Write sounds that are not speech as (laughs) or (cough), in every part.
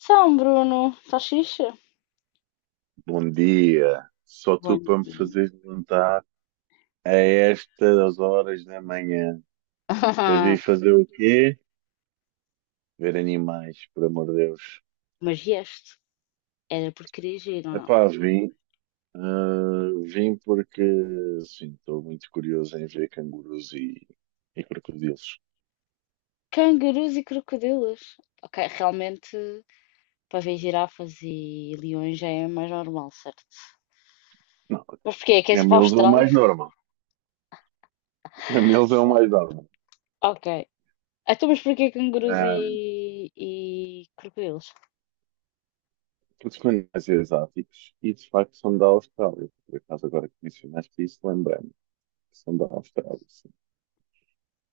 Então, Bruno, estás fixe? Bom dia. Só tu Bom para me dia. fazer levantar a estas horas da manhã. Para vir (laughs) fazer o quê? Ver animais, por amor de Deus. Mas este era por querer giro ou não? Epá, vim. Vim porque, sim, estou muito curioso em ver cangurus e crocodilos. Cangurus e crocodilos. Ok, realmente para ver girafas e leões já é mais normal, certo? Não, Mas porquê? Queres ir para a camelos é o Austrália? mais normal. Camelos é o mais (laughs) normal. Ok. Então, mas porquê cangurus e, Ah, e crocodilos? porque são animais exóticos e, de facto, são da Austrália. Por acaso, agora que mencionaste isso, lembrei-me. Que são da Austrália.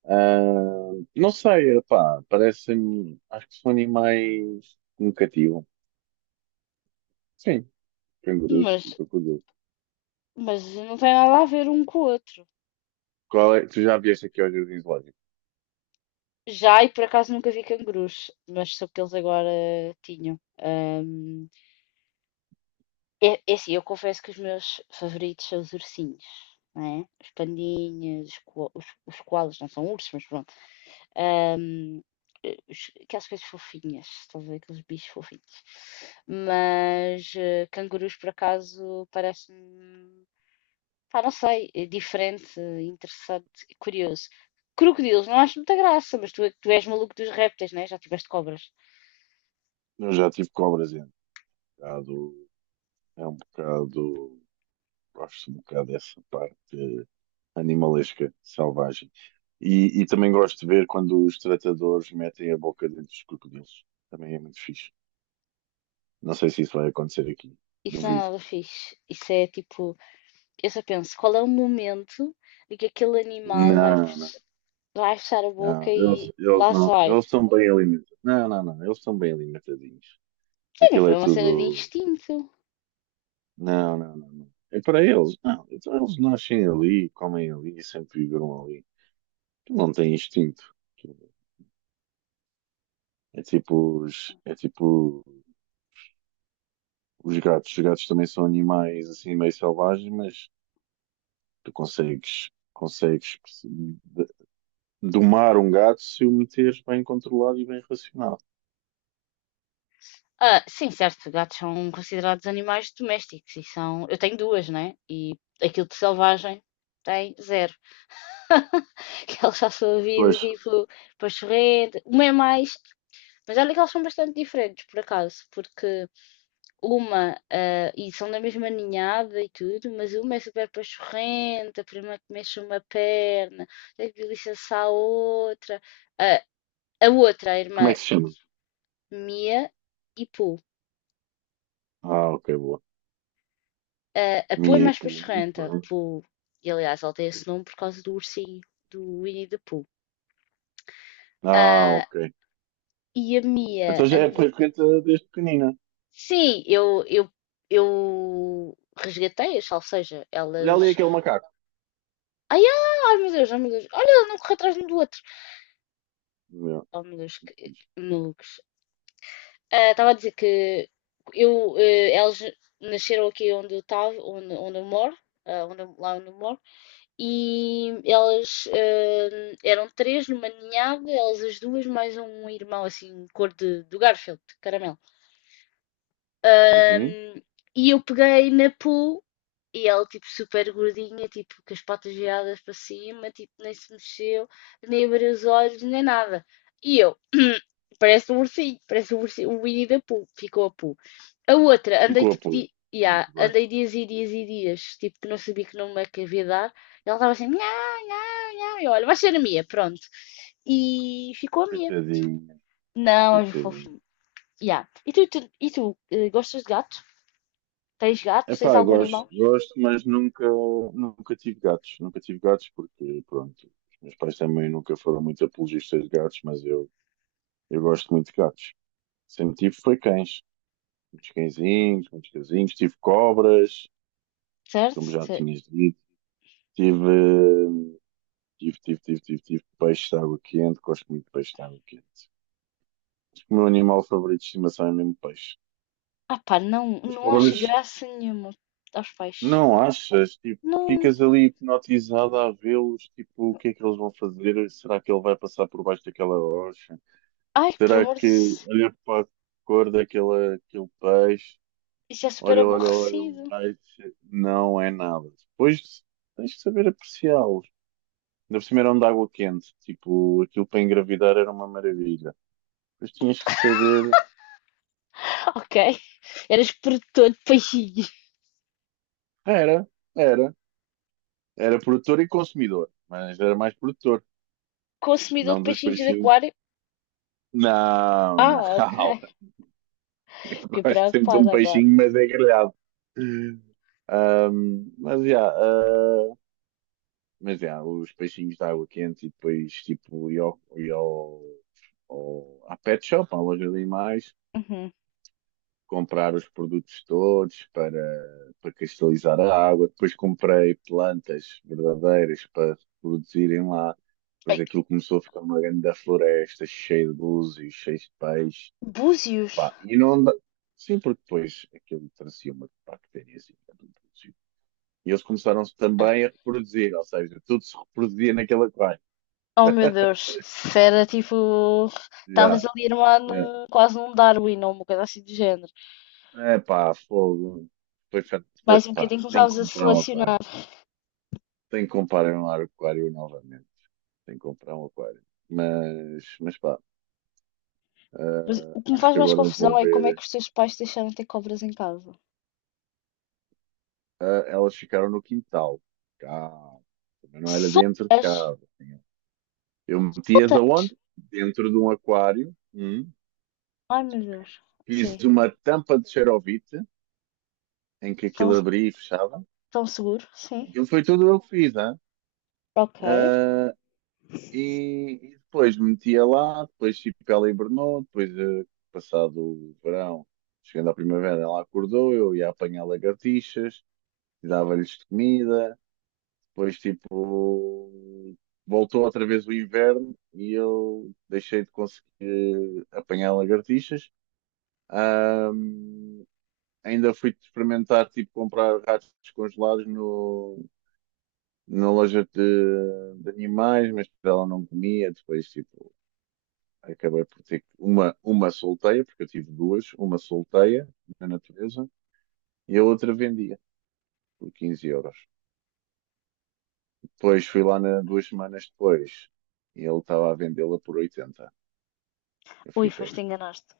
Ah, não sei, pá, parecem-me, acho que são animais que me cativam. Sim, cangurus, e Mas, crocodilos. mas não tem nada a ver um com o outro. Qual é? Tu já vieste aqui aos Jardins zoológico? Já, e por acaso nunca vi cangurus, mas soube que eles agora tinham. É assim, eu confesso que os meus favoritos são os ursinhos, não é? Os pandinhas, os, os koalas, não são ursos, mas pronto. Ahm, aquelas coisas fofinhas, estás a ver? Aqueles bichos fofinhos. Mas cangurus, por acaso, parece-me, pá, não sei, diferente, interessante, e curioso. Crocodilos, não acho muita graça, mas tu, tu és maluco dos répteis, né? Já tiveste cobras. Eu já tive cobras, bocado, é um bocado, gosto um bocado dessa parte animalesca, selvagem. E também gosto de ver quando os tratadores metem a boca dentro dos crocodilos. Também é muito fixe. Não sei se isso vai acontecer aqui. Isso não é Duvido. nada fixe. Isso é tipo. Eu só penso, qual é o momento em que aquele animal vai, Não. Vai fechar a boca Não, eles, e eles lá não. sai vai? Eles são bem alimentados. Não, não, não. Eles são bem alimentadinhos. Sim, mas Aquilo é foi uma cena de tudo. instinto. Não, não, não, não. É para eles. Não. Então eles nascem ali, comem ali e sempre viveram ali. Tu não têm instinto. É tipo os gatos. Os gatos também são animais assim meio selvagens, mas tu consegues, domar um gato se o meteres bem controlado e bem racionado. Ah, sim, certo, gatos são considerados animais domésticos e são. Eu tenho duas, né? E aquilo de selvagem tem zero. (laughs) Que eles já sua vida, Pois, tipo, para chorrer, uma é mais. Mas olha que eles são bastante diferentes, por acaso, porque uma, ah, e são da mesma ninhada e tudo, mas uma é super pachorrenta, a prima que mexe uma perna, tem que licença a outra. Ah, a outra, a como é irmã que se chama? Mia e Pooh. Ah, ok, boa. Ah, a Pooh é Mia e mais Poo. Muito pachorrenta. bem. Pooh, e aliás, ela tem esse nome por causa do ursinho, do Winnie the Pooh. Ah, Ah, ok. e a Mia, Então já é frequente desde pequenina. sim, eu, eu resgatei-as, ou seja, Olha ali elas. aquele macaco. Ai, ai, ai, meu Deus, olha, ela não corre atrás de um do outro. Meu, Oh, molusco, muito fixe. malucos. Ah, estava a dizer que eu, eles nasceram aqui onde eu estava, onde eu moro, ah, lá onde eu moro, e elas eram três numa ninhada, elas as duas, mais um irmão assim, cor de, do Garfield, caramelo. Uhum. Ahm, e eu peguei na Pooh e ela, tipo, super gordinha, tipo, com as patas viradas para cima, tipo, nem se mexeu, nem abriu os olhos, nem nada. E eu, (clears throat) parece um ursinho, o Winnie da Pooh, ficou a Pooh. A outra, andei Ficou a tipo, pôr. di Muito yeah, bem. andei dias e dias e dias, tipo, que não sabia que nome é que havia de dar. E ela estava assim, nhá, nhá, nhá, e eu, olha, vai ser a Mia, pronto. E ficou a Mia. Coitadinho, Não, é coitadinho. fofinho. Yeah. E tu, e tu gostas de gatos? Tens gato? Tens Epá, eu algum gosto, animal? gosto, mas nunca, nunca tive gatos. Nunca tive gatos porque, pronto, os meus pais também nunca foram muito apologistas de gatos, mas eu gosto muito de gatos. Sempre tive foi cães. Muitos cãezinhos, muitos cãezinhos. Tive cobras, Certo? como já Se- tinhas dito. Tive. Tive, tive, tive, tive, tive peixe de água quente, gosto muito de peixe de água quente. Acho que o meu animal favorito de estimação é mesmo peixe. ah pá, não, As não acho cobras, graça nenhuma aos peixes. não achas? Tipo, Não. ficas ali hipnotizado a vê-los, tipo, o que é que eles vão fazer? Será que ele vai passar por baixo daquela rocha? Ai, por Será amor de Deus. que olha para a cor daquele aquele peixe? Isso é super Olha, olha, olha, aborrecido. olha, não é nada. Depois tens que saber apreciá-los. Ainda por cima eram de água quente, tipo, aquilo para engravidar era uma maravilha. Mas tinhas que saber. (laughs) Ok. Eras produtor de peixinhos. Era, era. Era produtor e consumidor, mas era mais produtor, Consumidor de não dos peixinhos de peixinhos. aquário? Não, Ah, não. ok. (laughs) Eu Fiquei gosto sempre de um preocupada agora. peixinho, mas é grelhado. Ahm, mas já, ah, mas já, os peixinhos de água quente e depois tipo, e ao, à pet shop, à loja de animais, Uhum. comprar os produtos todos para, para cristalizar a água. Depois comprei plantas verdadeiras para produzirem lá. Ai, Depois aquilo começou a ficar uma grande floresta, cheia de búzios, cheia de peixes. búzios? Pá, e não anda... Sim, porque depois aquilo trazia uma bactéria assim, era um búzio. E eles começaram Ah, também a reproduzir, ou seja, tudo se reproduzia naquele aquário. oh meu Deus, se era tipo. Estavas Já, ali armado já. Quase num Darwin ou uma coisa assim do género. É pá, fogo. Foi, Mais um pá, bocadinho tenho começavas que a comprar um selecionar. aquário. Tenho que comprar um aquário novamente. Tenho que comprar um aquário. Mas pá, Mas o que me acho faz que mais agora vou confusão é como é que ver. os teus pais te deixaram ter cobras em casa. Ah, elas ficaram no quintal. Cá. Também não era dentro de Soltas? casa. Tinha- Eu metia-as Soltas? onde dentro de um aquário. Hum. Ai meu Deus. Fiz Sim. uma tampa de xerovite em que Tão, aquilo abria e fechava. tão seguros? Sim. Aquilo foi tudo eu que fiz, hein? Ok. E depois metia lá, depois tipo, ela hibernou, depois passado o verão, chegando à primavera, ela acordou, eu ia apanhar lagartixas, dava-lhes de comida, depois tipo voltou outra vez o inverno e eu deixei de conseguir apanhar lagartixas. Ahm, ainda fui experimentar tipo comprar ratos congelados no, na loja de animais, mas ela não comia, depois tipo acabei por ter uma solteia, porque eu tive duas, uma solteia na natureza e a outra vendia por 15€. Depois fui lá na, duas semanas depois e ele estava a vendê-la por 80. Eu Ui, fiquei, foste enganaste.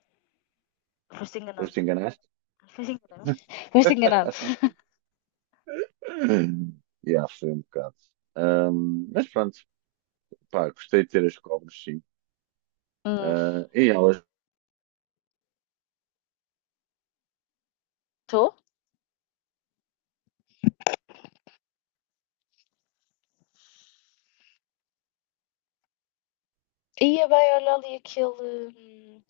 Foste depois enganado. te enganaste? Foste enganado. Foste enganado. (laughs) Yeah, foi um bocado. Mas pronto, pá, gostei de ter as cobras, sim. (laughs) Ah, e elas, Estou? Ia bem, olha ali aquele.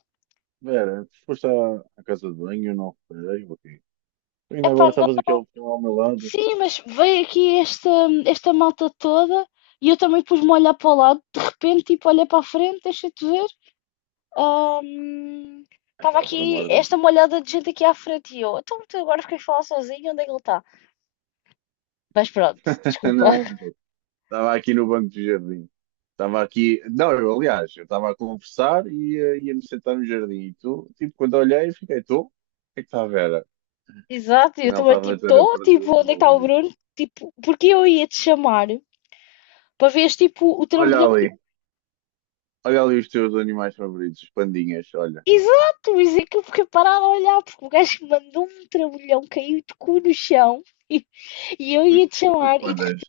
Vera, tu foste à, à casa de banho, eu não reparei, ok. Tu ainda Epá, agora estavas aqui não. ao, ao meu lado. Sim, mas veio aqui esta malta toda e eu também pus-me a olhar para o lado. De repente, tipo, olhei para a frente, deixa-te ver. Estava Epá, por amor aqui de Deus. esta molhada de gente aqui à frente e eu, então tu agora fiquei a falar sozinho, onde é que ele está? Mas pronto, (laughs) desculpa. Não, (laughs) estava aqui no banco do jardim. Estava aqui. Não, eu, aliás, eu estava a conversar e ia-me sentar no jardim. E tu, tipo, quando olhei, fiquei, tu? O que é que está a ver? Exato, eu Afinal, também estava a tipo, ter a estou, tipo, perdida onde é que numa está o lurida. Bruno? Tipo, porque eu ia te chamar para veres tipo o Olha trambolhão que. ali, olha ali os teus animais favoritos, os pandinhas, olha. Exato, isso é que eu fiquei parada a olhar, porque o gajo mandou um trambolhão, caiu de cu no chão (laughs) e eu Os ia te os chamar e de pandas.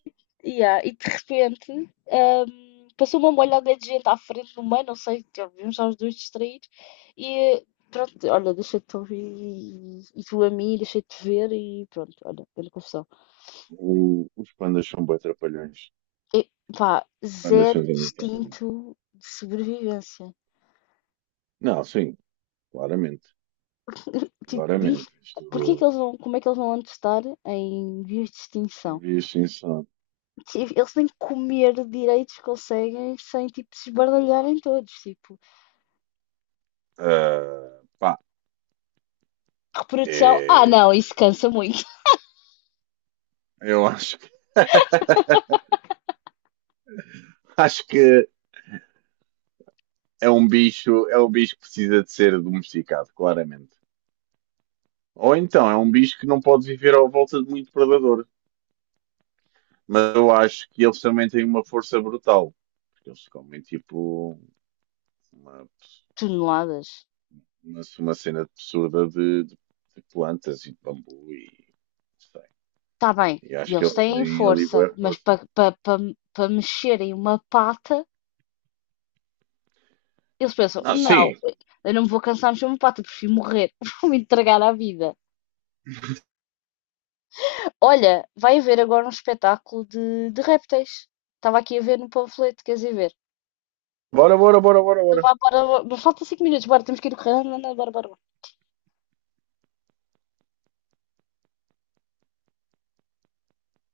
yeah, e de repente, passou uma molhada de gente à frente no meio, não sei, vimos já os dois distraídos. E pronto, olha, deixei de te ouvir e tu a mim, deixei de te ver e pronto, olha, grande confusão. Os pandas são bué trapalhões. E, pá, Os pandas zero são imitáveis. instinto de sobrevivência. Não, sim, claramente. Tipo, bicho, Claramente. porquê que Isto eles vão, como é que eles vão antes estar em vias de é em extinção? via de extinção. Tipo, eles nem comer direitos conseguem sem, tipo, se esbardalharem todos, tipo. Ah, pá, Reprodução, ah é, não, isso cansa muito. eu acho que. (laughs) Acho que é um bicho que precisa de ser domesticado, claramente. Ou então é um bicho que não pode viver à volta de muito predador. Mas eu acho que eles também têm uma força brutal. Porque eles comem tipo uma, Toneladas. Uma cena absurda de plantas e de bambu e não sei. Está bem, E acho que eles eles têm têm ali força, boa mas força. para pa mexerem uma pata, eles pensam: Ah, não, sim. eu não me vou cansar de mexer uma pata, prefiro morrer, (laughs) vou me entregar à vida. Olha, vai haver agora um espetáculo de répteis. Estava aqui a ver no panfleto, queres ir ver? Bora, bora, bora, bora, Então bora. vá, bora, bora, mas falta 5 minutos, bora, temos que ir correndo, bora, bora, bora.